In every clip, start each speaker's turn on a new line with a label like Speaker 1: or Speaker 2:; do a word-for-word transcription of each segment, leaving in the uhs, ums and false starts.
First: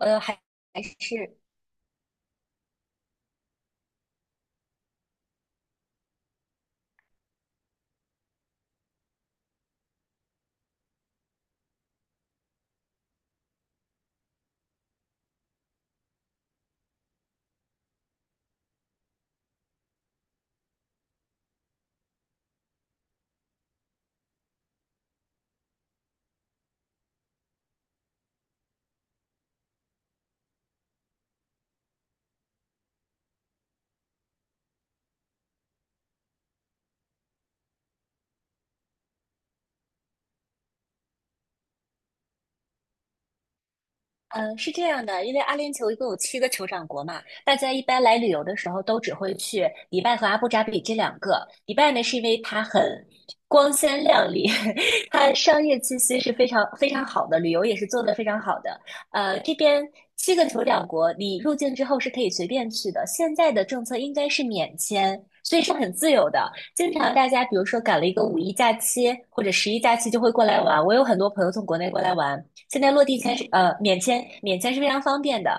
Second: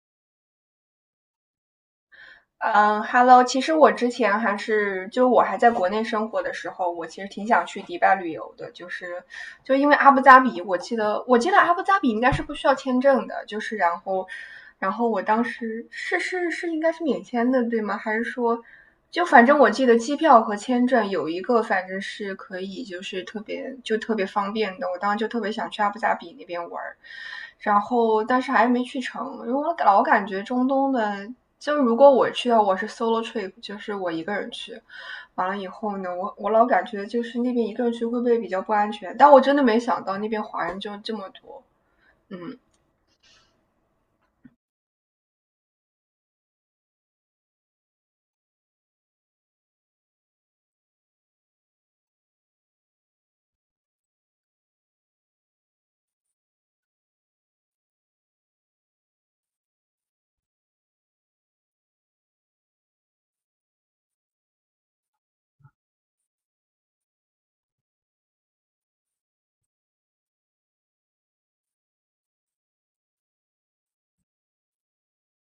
Speaker 1: 呃，还还是，
Speaker 2: 嗯，Hello，其实我之前还是，就我还在国内生活的时候，我其实挺想去迪拜旅游的，就是就因为阿布扎比，我记得我记得阿布扎比应该是不需要签证的，就是然后然后我当时是是是应该是免签的，对吗？还是说就反正我记得机票和签证有一个反正是可以，就是特别就特别方便的，我当时就特别想去阿布扎比那边玩儿。然后但是还没去成，因为我老感觉中东的就如果我去的我是 solo trip，就是我一个人去，完了以后呢，我我老感觉就是那边一个人去会不会比较不安全？但我真的没想到那边华人就这么多，嗯。
Speaker 1: 嗯，是这样的，因为阿联酋一共有七个酋长国嘛，大家一般来旅游的时候都只会去迪拜和阿布扎比这两个。迪拜呢，是因为它很光鲜亮丽，它商业气息是非常非常好的，旅游也是做得非常好的。呃，这边七个酋长国，你入境之后是可以随便去的，现在的政策应该是免签。所以是很自由的，经常大家比如说赶了一个五一假期或者十一假期就会过来玩。我有很多朋友从国内过来玩，现在落地签是呃免签，免签是非常方便的。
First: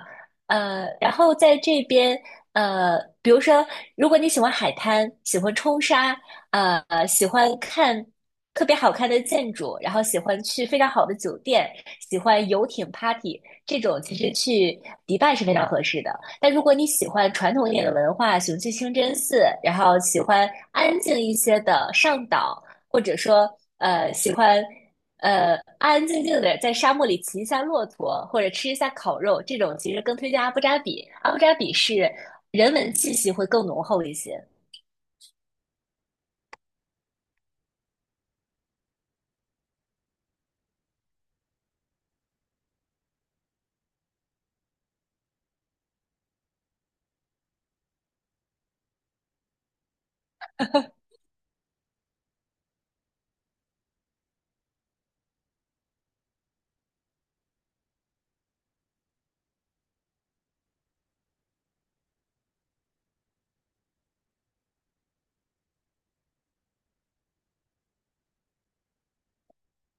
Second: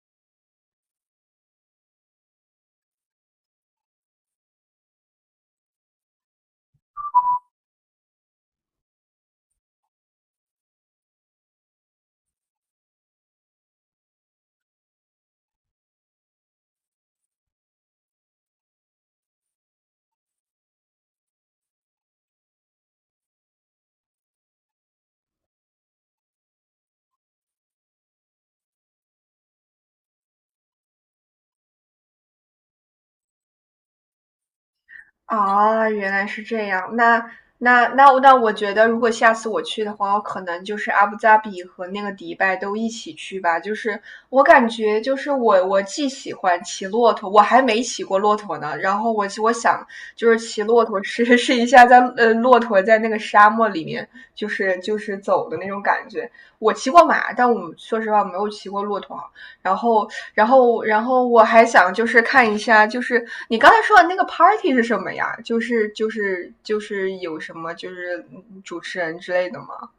Speaker 1: 呃，然后在这边，呃，比如说，如果你喜欢海滩，喜欢冲沙，呃，喜欢看特别好看的建筑，然后喜欢去非常好的酒店，喜欢游艇 party 这种，其实去迪拜是非常合适的。但如果你喜欢传统一点的文化，喜欢去清真寺，然后喜欢安静一些的上岛，或者说呃喜欢呃，安安静静的在沙漠里骑一下骆驼，或者吃一下烤肉，这种其实更推荐阿布扎比。阿布扎比是人文气息会更浓厚一些。
Speaker 2: 啊，原来是这样。那那那那，我觉得如果下次我去的话，我可能就是阿布扎比和那个迪拜都一起去吧。就是我感觉，就是我我既喜欢骑骆驼，我还没骑过骆驼呢。然后我我想就是骑骆驼试 试一下在呃骆驼在那个沙漠里面就是就是走的那种感觉。我骑过马，但我说实话我没有骑过骆驼，然后，然后，然后我还想就是看一下，就是你刚才说的那个 party 是什么呀？就是就是就是有什么就是主持人之类的吗？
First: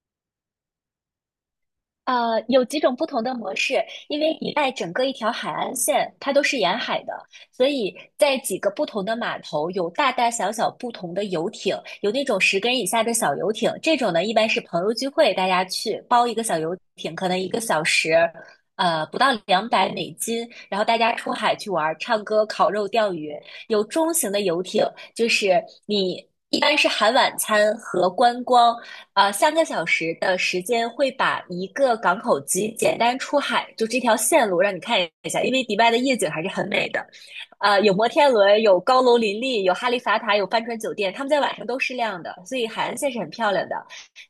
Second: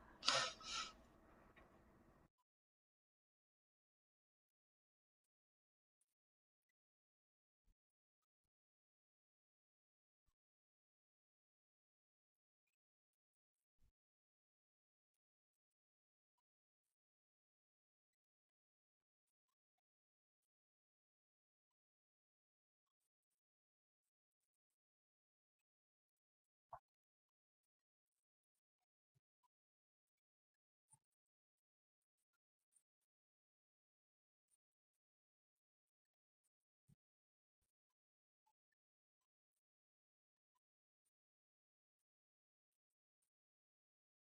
Speaker 1: 呃，有几种不同的模式，因为一带整个一条海岸线，它都是沿海的，所以在几个不同的码头有大大小小不同的游艇，有那种十根以下的小游艇，这种呢一般是朋友聚会，大家去包一个小游艇，可能一个小时，呃，不到两百美金，然后大家出海去玩儿，唱歌、烤肉、钓鱼。有中型的游艇，就是你一般是含晚餐和观光。呃，三个小时的时间会把一个港口级简单出海，就这条线路让你看一下，因为迪拜的夜景还是很美的。呃，有摩天轮，有高楼林立，有哈利法塔，有帆船酒店，他们在晚上都是亮的，所以海岸线是很漂亮的。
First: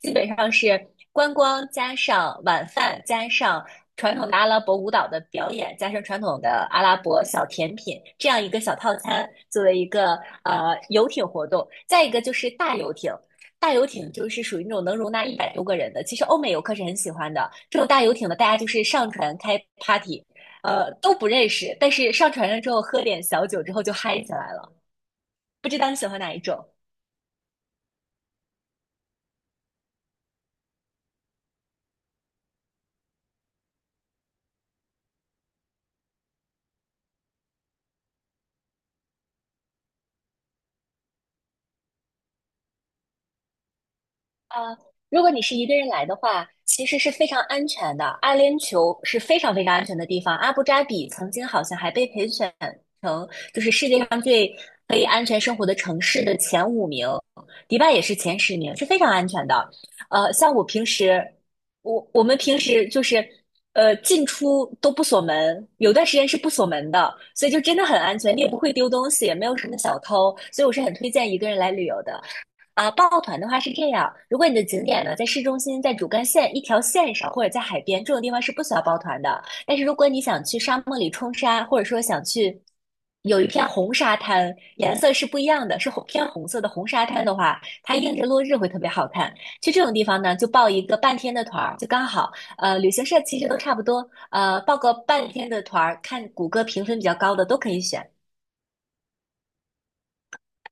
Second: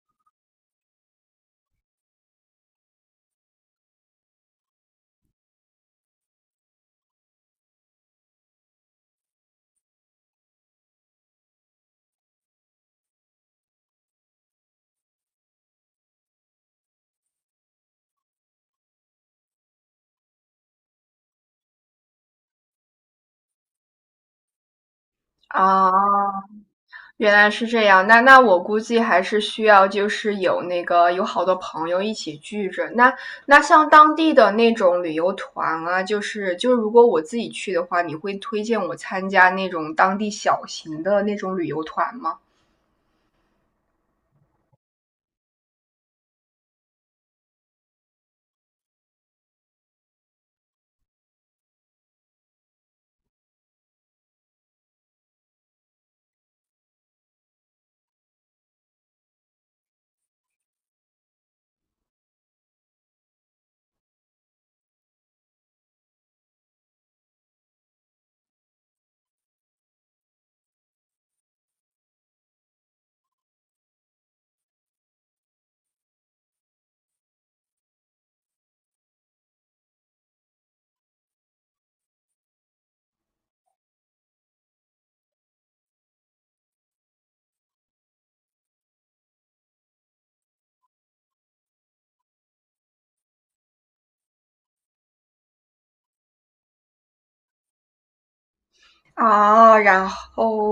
Speaker 1: 基本上是观光加上晚饭加上。传统的阿拉伯舞蹈的表演，加上传统的阿拉伯小甜品，这样一个小套餐作为一个呃游艇活动。再一个就是大游艇，大游艇就是属于那种能容纳一百多个人的，其实欧美游客是很喜欢的。这种大游艇呢，大家就是上船开 party,呃，都不认识，但是上船了之后喝点小酒之后就嗨起来了。不知道你喜欢哪一
Speaker 2: 啊，
Speaker 1: 种？
Speaker 2: 原来是这样。那那我估计还是需要就是有那个有好多朋友一起聚着。那那像当地的那种旅游团啊，就是就是如果我自己去的话，你会推荐我参加那种当地小型的那种旅游团吗？
Speaker 1: 呃，如果你是一个人来的话，其实是非常安全的。阿联酋是非常非常安全的地方。阿布扎比曾经好像还被评选成就是世界上最可以安全生活的城市的前五名，迪拜也是前十名，是非常安全的。呃，像我平时，我我们平时就是呃进出都不锁门，有段时间是不锁门的，所以就真的很安全，你也不会丢东西，也没有什么小偷，所以我是很推荐一个人来旅游的。啊，抱团的话是这样，如果你的景点呢在市中心，在主干线一条线上，或者在海边这种地方是不需要抱团的。但是如果你想去沙漠里冲沙，或者说想去有一片红沙滩，颜色是不一样的，是红偏红色的红沙滩的话，它映着落日会特别好看。去这种地方呢，就报一个半天的团儿，就刚好。呃，旅行社其实都差不多，呃，报个半天的团儿，看谷歌评分比较高的都可以选。
Speaker 2: 啊，然后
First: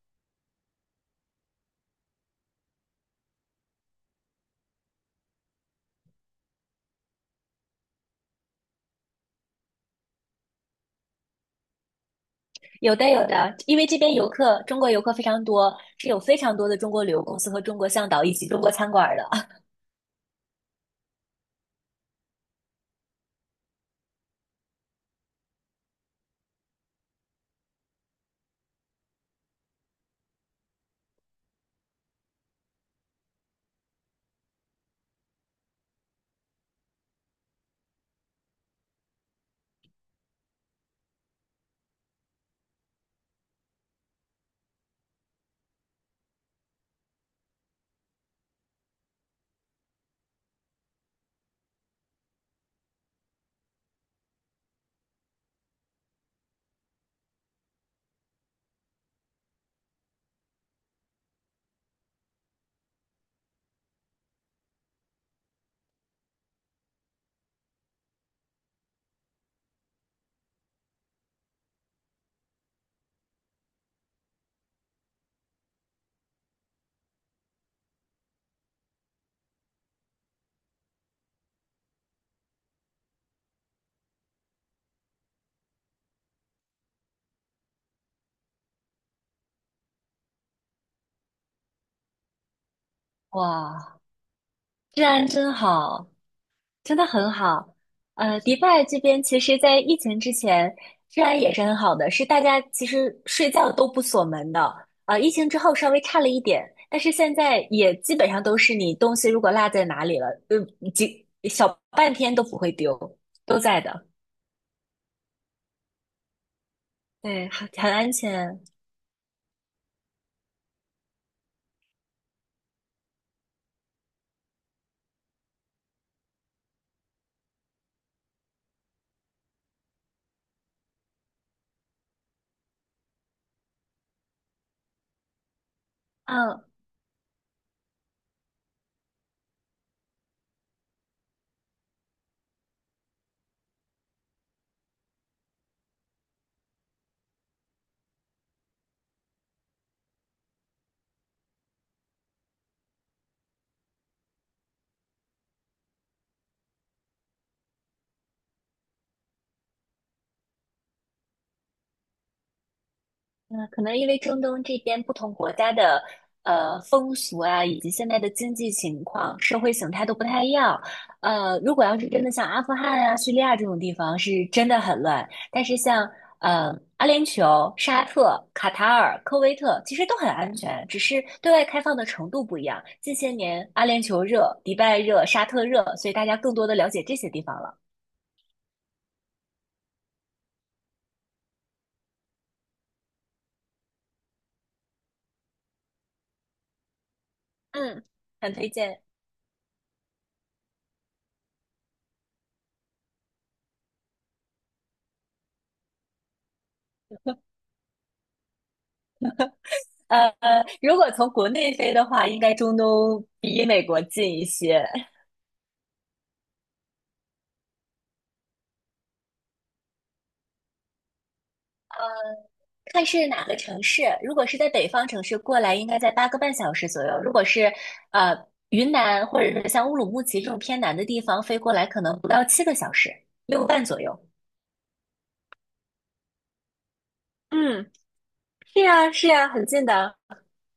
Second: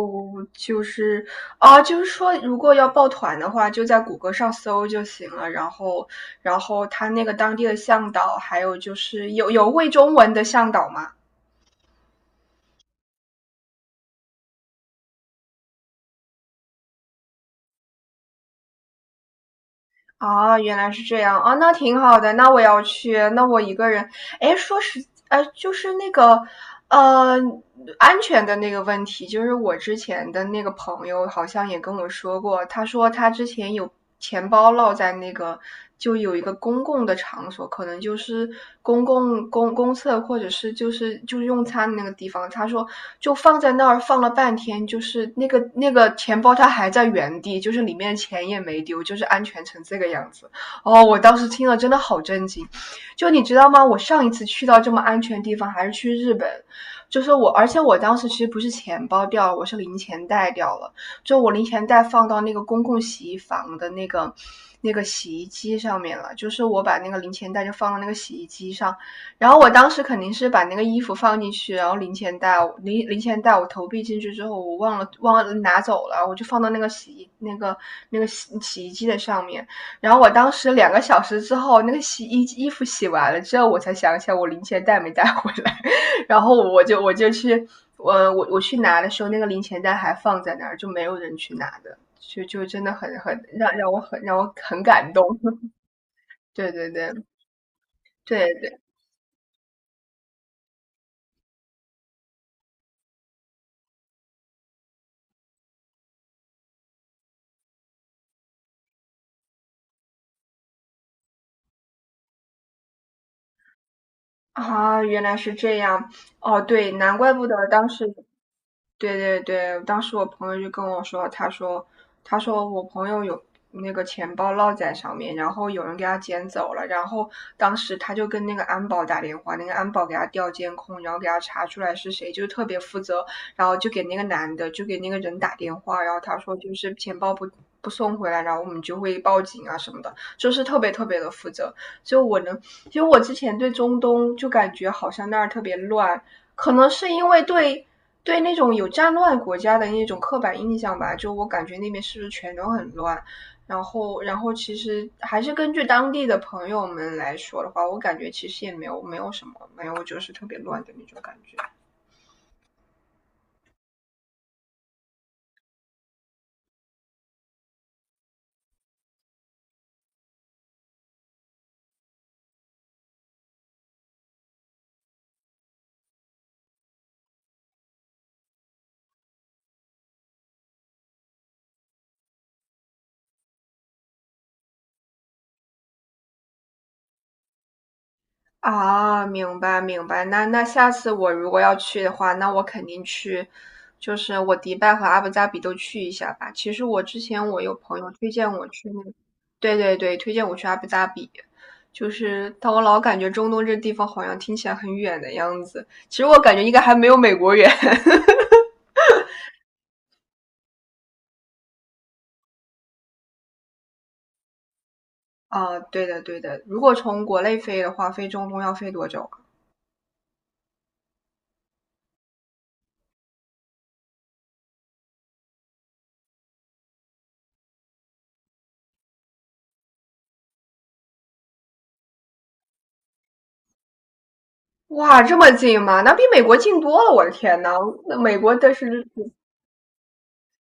Speaker 2: 就是啊，就是说，如果要报团的话，就在谷歌上搜就行了。然后，然后他那个当地的向导，还有就是有有会中文的向导吗？
Speaker 1: 有的有的，因为这边游客，中国游客非常多，是有非常多的中国旅游公司和中国向导以及中国餐馆的。
Speaker 2: 啊，原来是这样啊，那挺好的。那我要去，那我一个人，哎，说实，呃，就是那个，呃，安全的那个问题，就是我之前的那个朋友好像也跟我说过，他说他之前有钱包落在那个，就有一个公共的场所，可能就是公共公公厕或者是就是就是用餐的那个地方，他说就放在那儿放了半天，就是那个那个钱包它还在原地，就是里面钱也没丢，就是安全成这个样子。哦，我当时听了真的好震惊。就你知道吗？我上一次去到这么安全的地方还是去日本，就是我，而且我当时其实不是钱包掉了，我是零钱袋掉了。就我零钱袋放到那个公共洗衣房的那个那个洗衣机上面了，就是我把那个零钱袋就放到那个洗衣机上，然后我当时肯定是把那个衣服放进去，然后零钱袋零零钱袋我投币进去之后，我忘了忘了拿走了，我就放到那个洗衣那个那个洗洗衣机的上面。然后我当时两个小时之后，那个洗衣衣服洗完了之后，我才想起来我零钱袋没带回来，然后我就我就去，我我我去拿的时候，那个零钱袋还放在那儿，就没有人去拿的，就就真的很很让让我
Speaker 1: 哇
Speaker 2: 很让我很
Speaker 1: 治
Speaker 2: 感动。
Speaker 1: 安真 好，
Speaker 2: 对对
Speaker 1: 真的
Speaker 2: 对
Speaker 1: 很好。呃，
Speaker 2: 对
Speaker 1: 迪
Speaker 2: 对
Speaker 1: 拜这边其实，在疫情之前，治安也是很好的，是大家其实睡觉都不锁门的。呃，疫情之后稍微差了一点，但是现在也基本上都是你东西如果落在哪里了，呃，几小半天都不会丢，都在的。
Speaker 2: 啊，原来是这样。哦，对，难怪不
Speaker 1: 对，
Speaker 2: 得
Speaker 1: 很
Speaker 2: 当
Speaker 1: 很
Speaker 2: 时
Speaker 1: 安全。
Speaker 2: 对对对，当时我朋友就跟我说，他说，他说我朋友有那个钱包落在上面，然后有人给他捡走了，然后当时他就跟那个安保打电话，那个安保给他调监控，然后给他查出来是谁，就是特别负责，然后就给那个男的，就给那个人打电话，然后他说
Speaker 1: 嗯，
Speaker 2: 就是钱包不不送回来，然后我们就会报警啊什么的，就是特别特别的负责。就我能，其实我之前对中东就感觉好像那儿特别乱，可能是因为对对那种有战乱国家的那种刻板印象吧，就我感觉那边是不是全都很乱？然后，然后其实还是根据当地的朋友们来说的话，我感觉其实也没有没有什么，没有就是特别乱的那种感觉。
Speaker 1: 嗯，可能因为中东这边不同国家的呃风俗啊，以及现在的经济情况、社会形态都不太一样。呃，如果要是真的像阿富汗啊、叙利亚这种地方，是真的很乱。但是像呃阿联酋、沙特、卡塔尔、科威特，其实都很安全，只是对外开放的程度不一样。近些年阿联酋热、迪拜热、沙特热，所以大家更多的了解这些地方了。
Speaker 2: 啊，明白明白。那那下次我如果要去的话，那我肯定去，就是我迪拜和阿布扎比都去一下吧。其实我之前我有朋
Speaker 1: 嗯，
Speaker 2: 友推荐
Speaker 1: 很
Speaker 2: 我
Speaker 1: 推
Speaker 2: 去
Speaker 1: 荐。
Speaker 2: 那，对对对，推荐我去阿布扎比，就是但我老感觉中东这地方好像听起来很远的样子，其实我感觉应该还没有美国远。
Speaker 1: 呃，如果从国内飞的话，应该中东比美国近一些。
Speaker 2: 啊，对的对的，如果从国内飞的话，飞中东要飞多久啊？
Speaker 1: 看是哪个城市，如果是在北方城市过来，应该在八个半小时左右；如果是呃云南或者是像乌鲁木齐这种偏南的地方飞过来，可能不到七个小时，六个半左右。
Speaker 2: 哇，这么近吗？那比美国近多了，我的天呐，
Speaker 1: 嗯，
Speaker 2: 那美国的
Speaker 1: 是
Speaker 2: 是
Speaker 1: 呀，是呀，很近的。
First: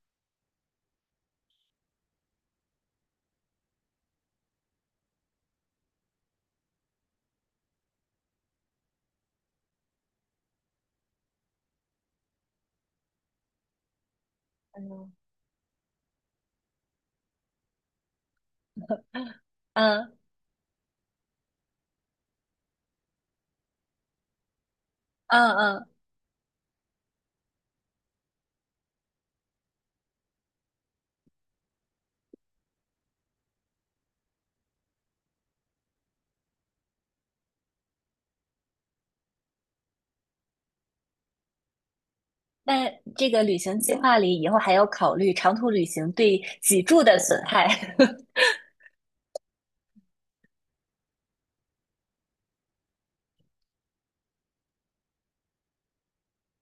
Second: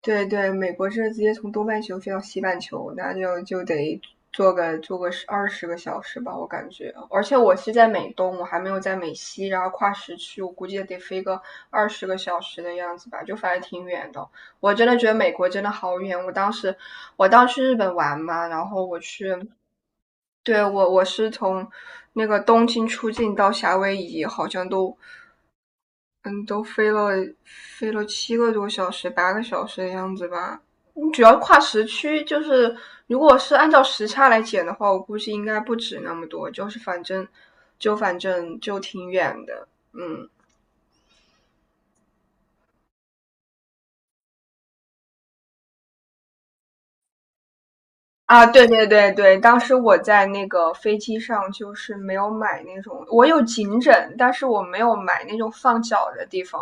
Speaker 2: 对对，美国这直接从东半球飞到西半球，那就就得坐个坐个十二十个小时吧，我感觉。而且我是在美东，我还没有在美西，然后跨时区，我估计也得飞个二十个小时的样子吧，就反正挺远的。我真的觉
Speaker 1: 嗯
Speaker 2: 得美国真的好远。我当时我当时去日本玩嘛，然后我去，
Speaker 1: 嗯
Speaker 2: 对，我我是从那个东京出境到夏威夷，好像都
Speaker 1: 嗯嗯，
Speaker 2: 嗯，都飞了飞了七个多小时、八个小时的样子吧。你主要跨时区，就是如果是按照时差来减的话，我估计应该不止那么多。就是反正就反正就挺远的，嗯。
Speaker 1: 那这个旅行计划里以后还要考虑长途旅行对脊柱的损害。
Speaker 2: 啊，对对对对，当时我在那个飞机上就是没有买那种，我有颈枕，但是我没有买那种放脚的地方，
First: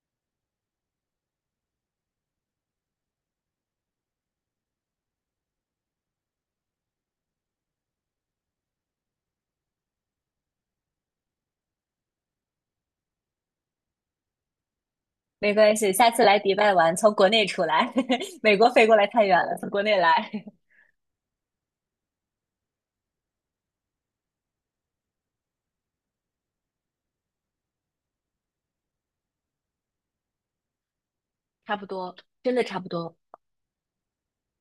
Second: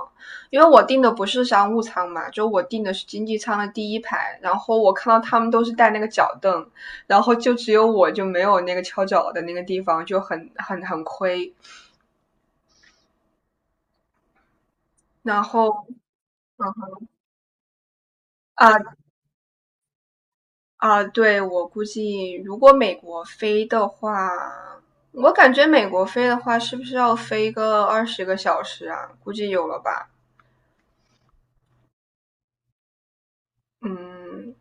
Speaker 2: 因为我订的不是商务舱嘛，就我订的是经济舱的第一排，然后我看到他们都是带那个脚凳，然后就只有我就没有那个翘脚的那个地方，就很很很亏。然
Speaker 1: 没关
Speaker 2: 后，
Speaker 1: 系，下次来迪
Speaker 2: 嗯
Speaker 1: 拜玩，从国内出来，美国
Speaker 2: 啊，
Speaker 1: 飞过来太远了，从国内来。
Speaker 2: 啊，对，我估计如果美国飞的话，我感觉美国飞的话，是不是要飞个二十个小时啊？估计有了吧。
Speaker 1: 差不多，真的差不多。
Speaker 2: 嗯。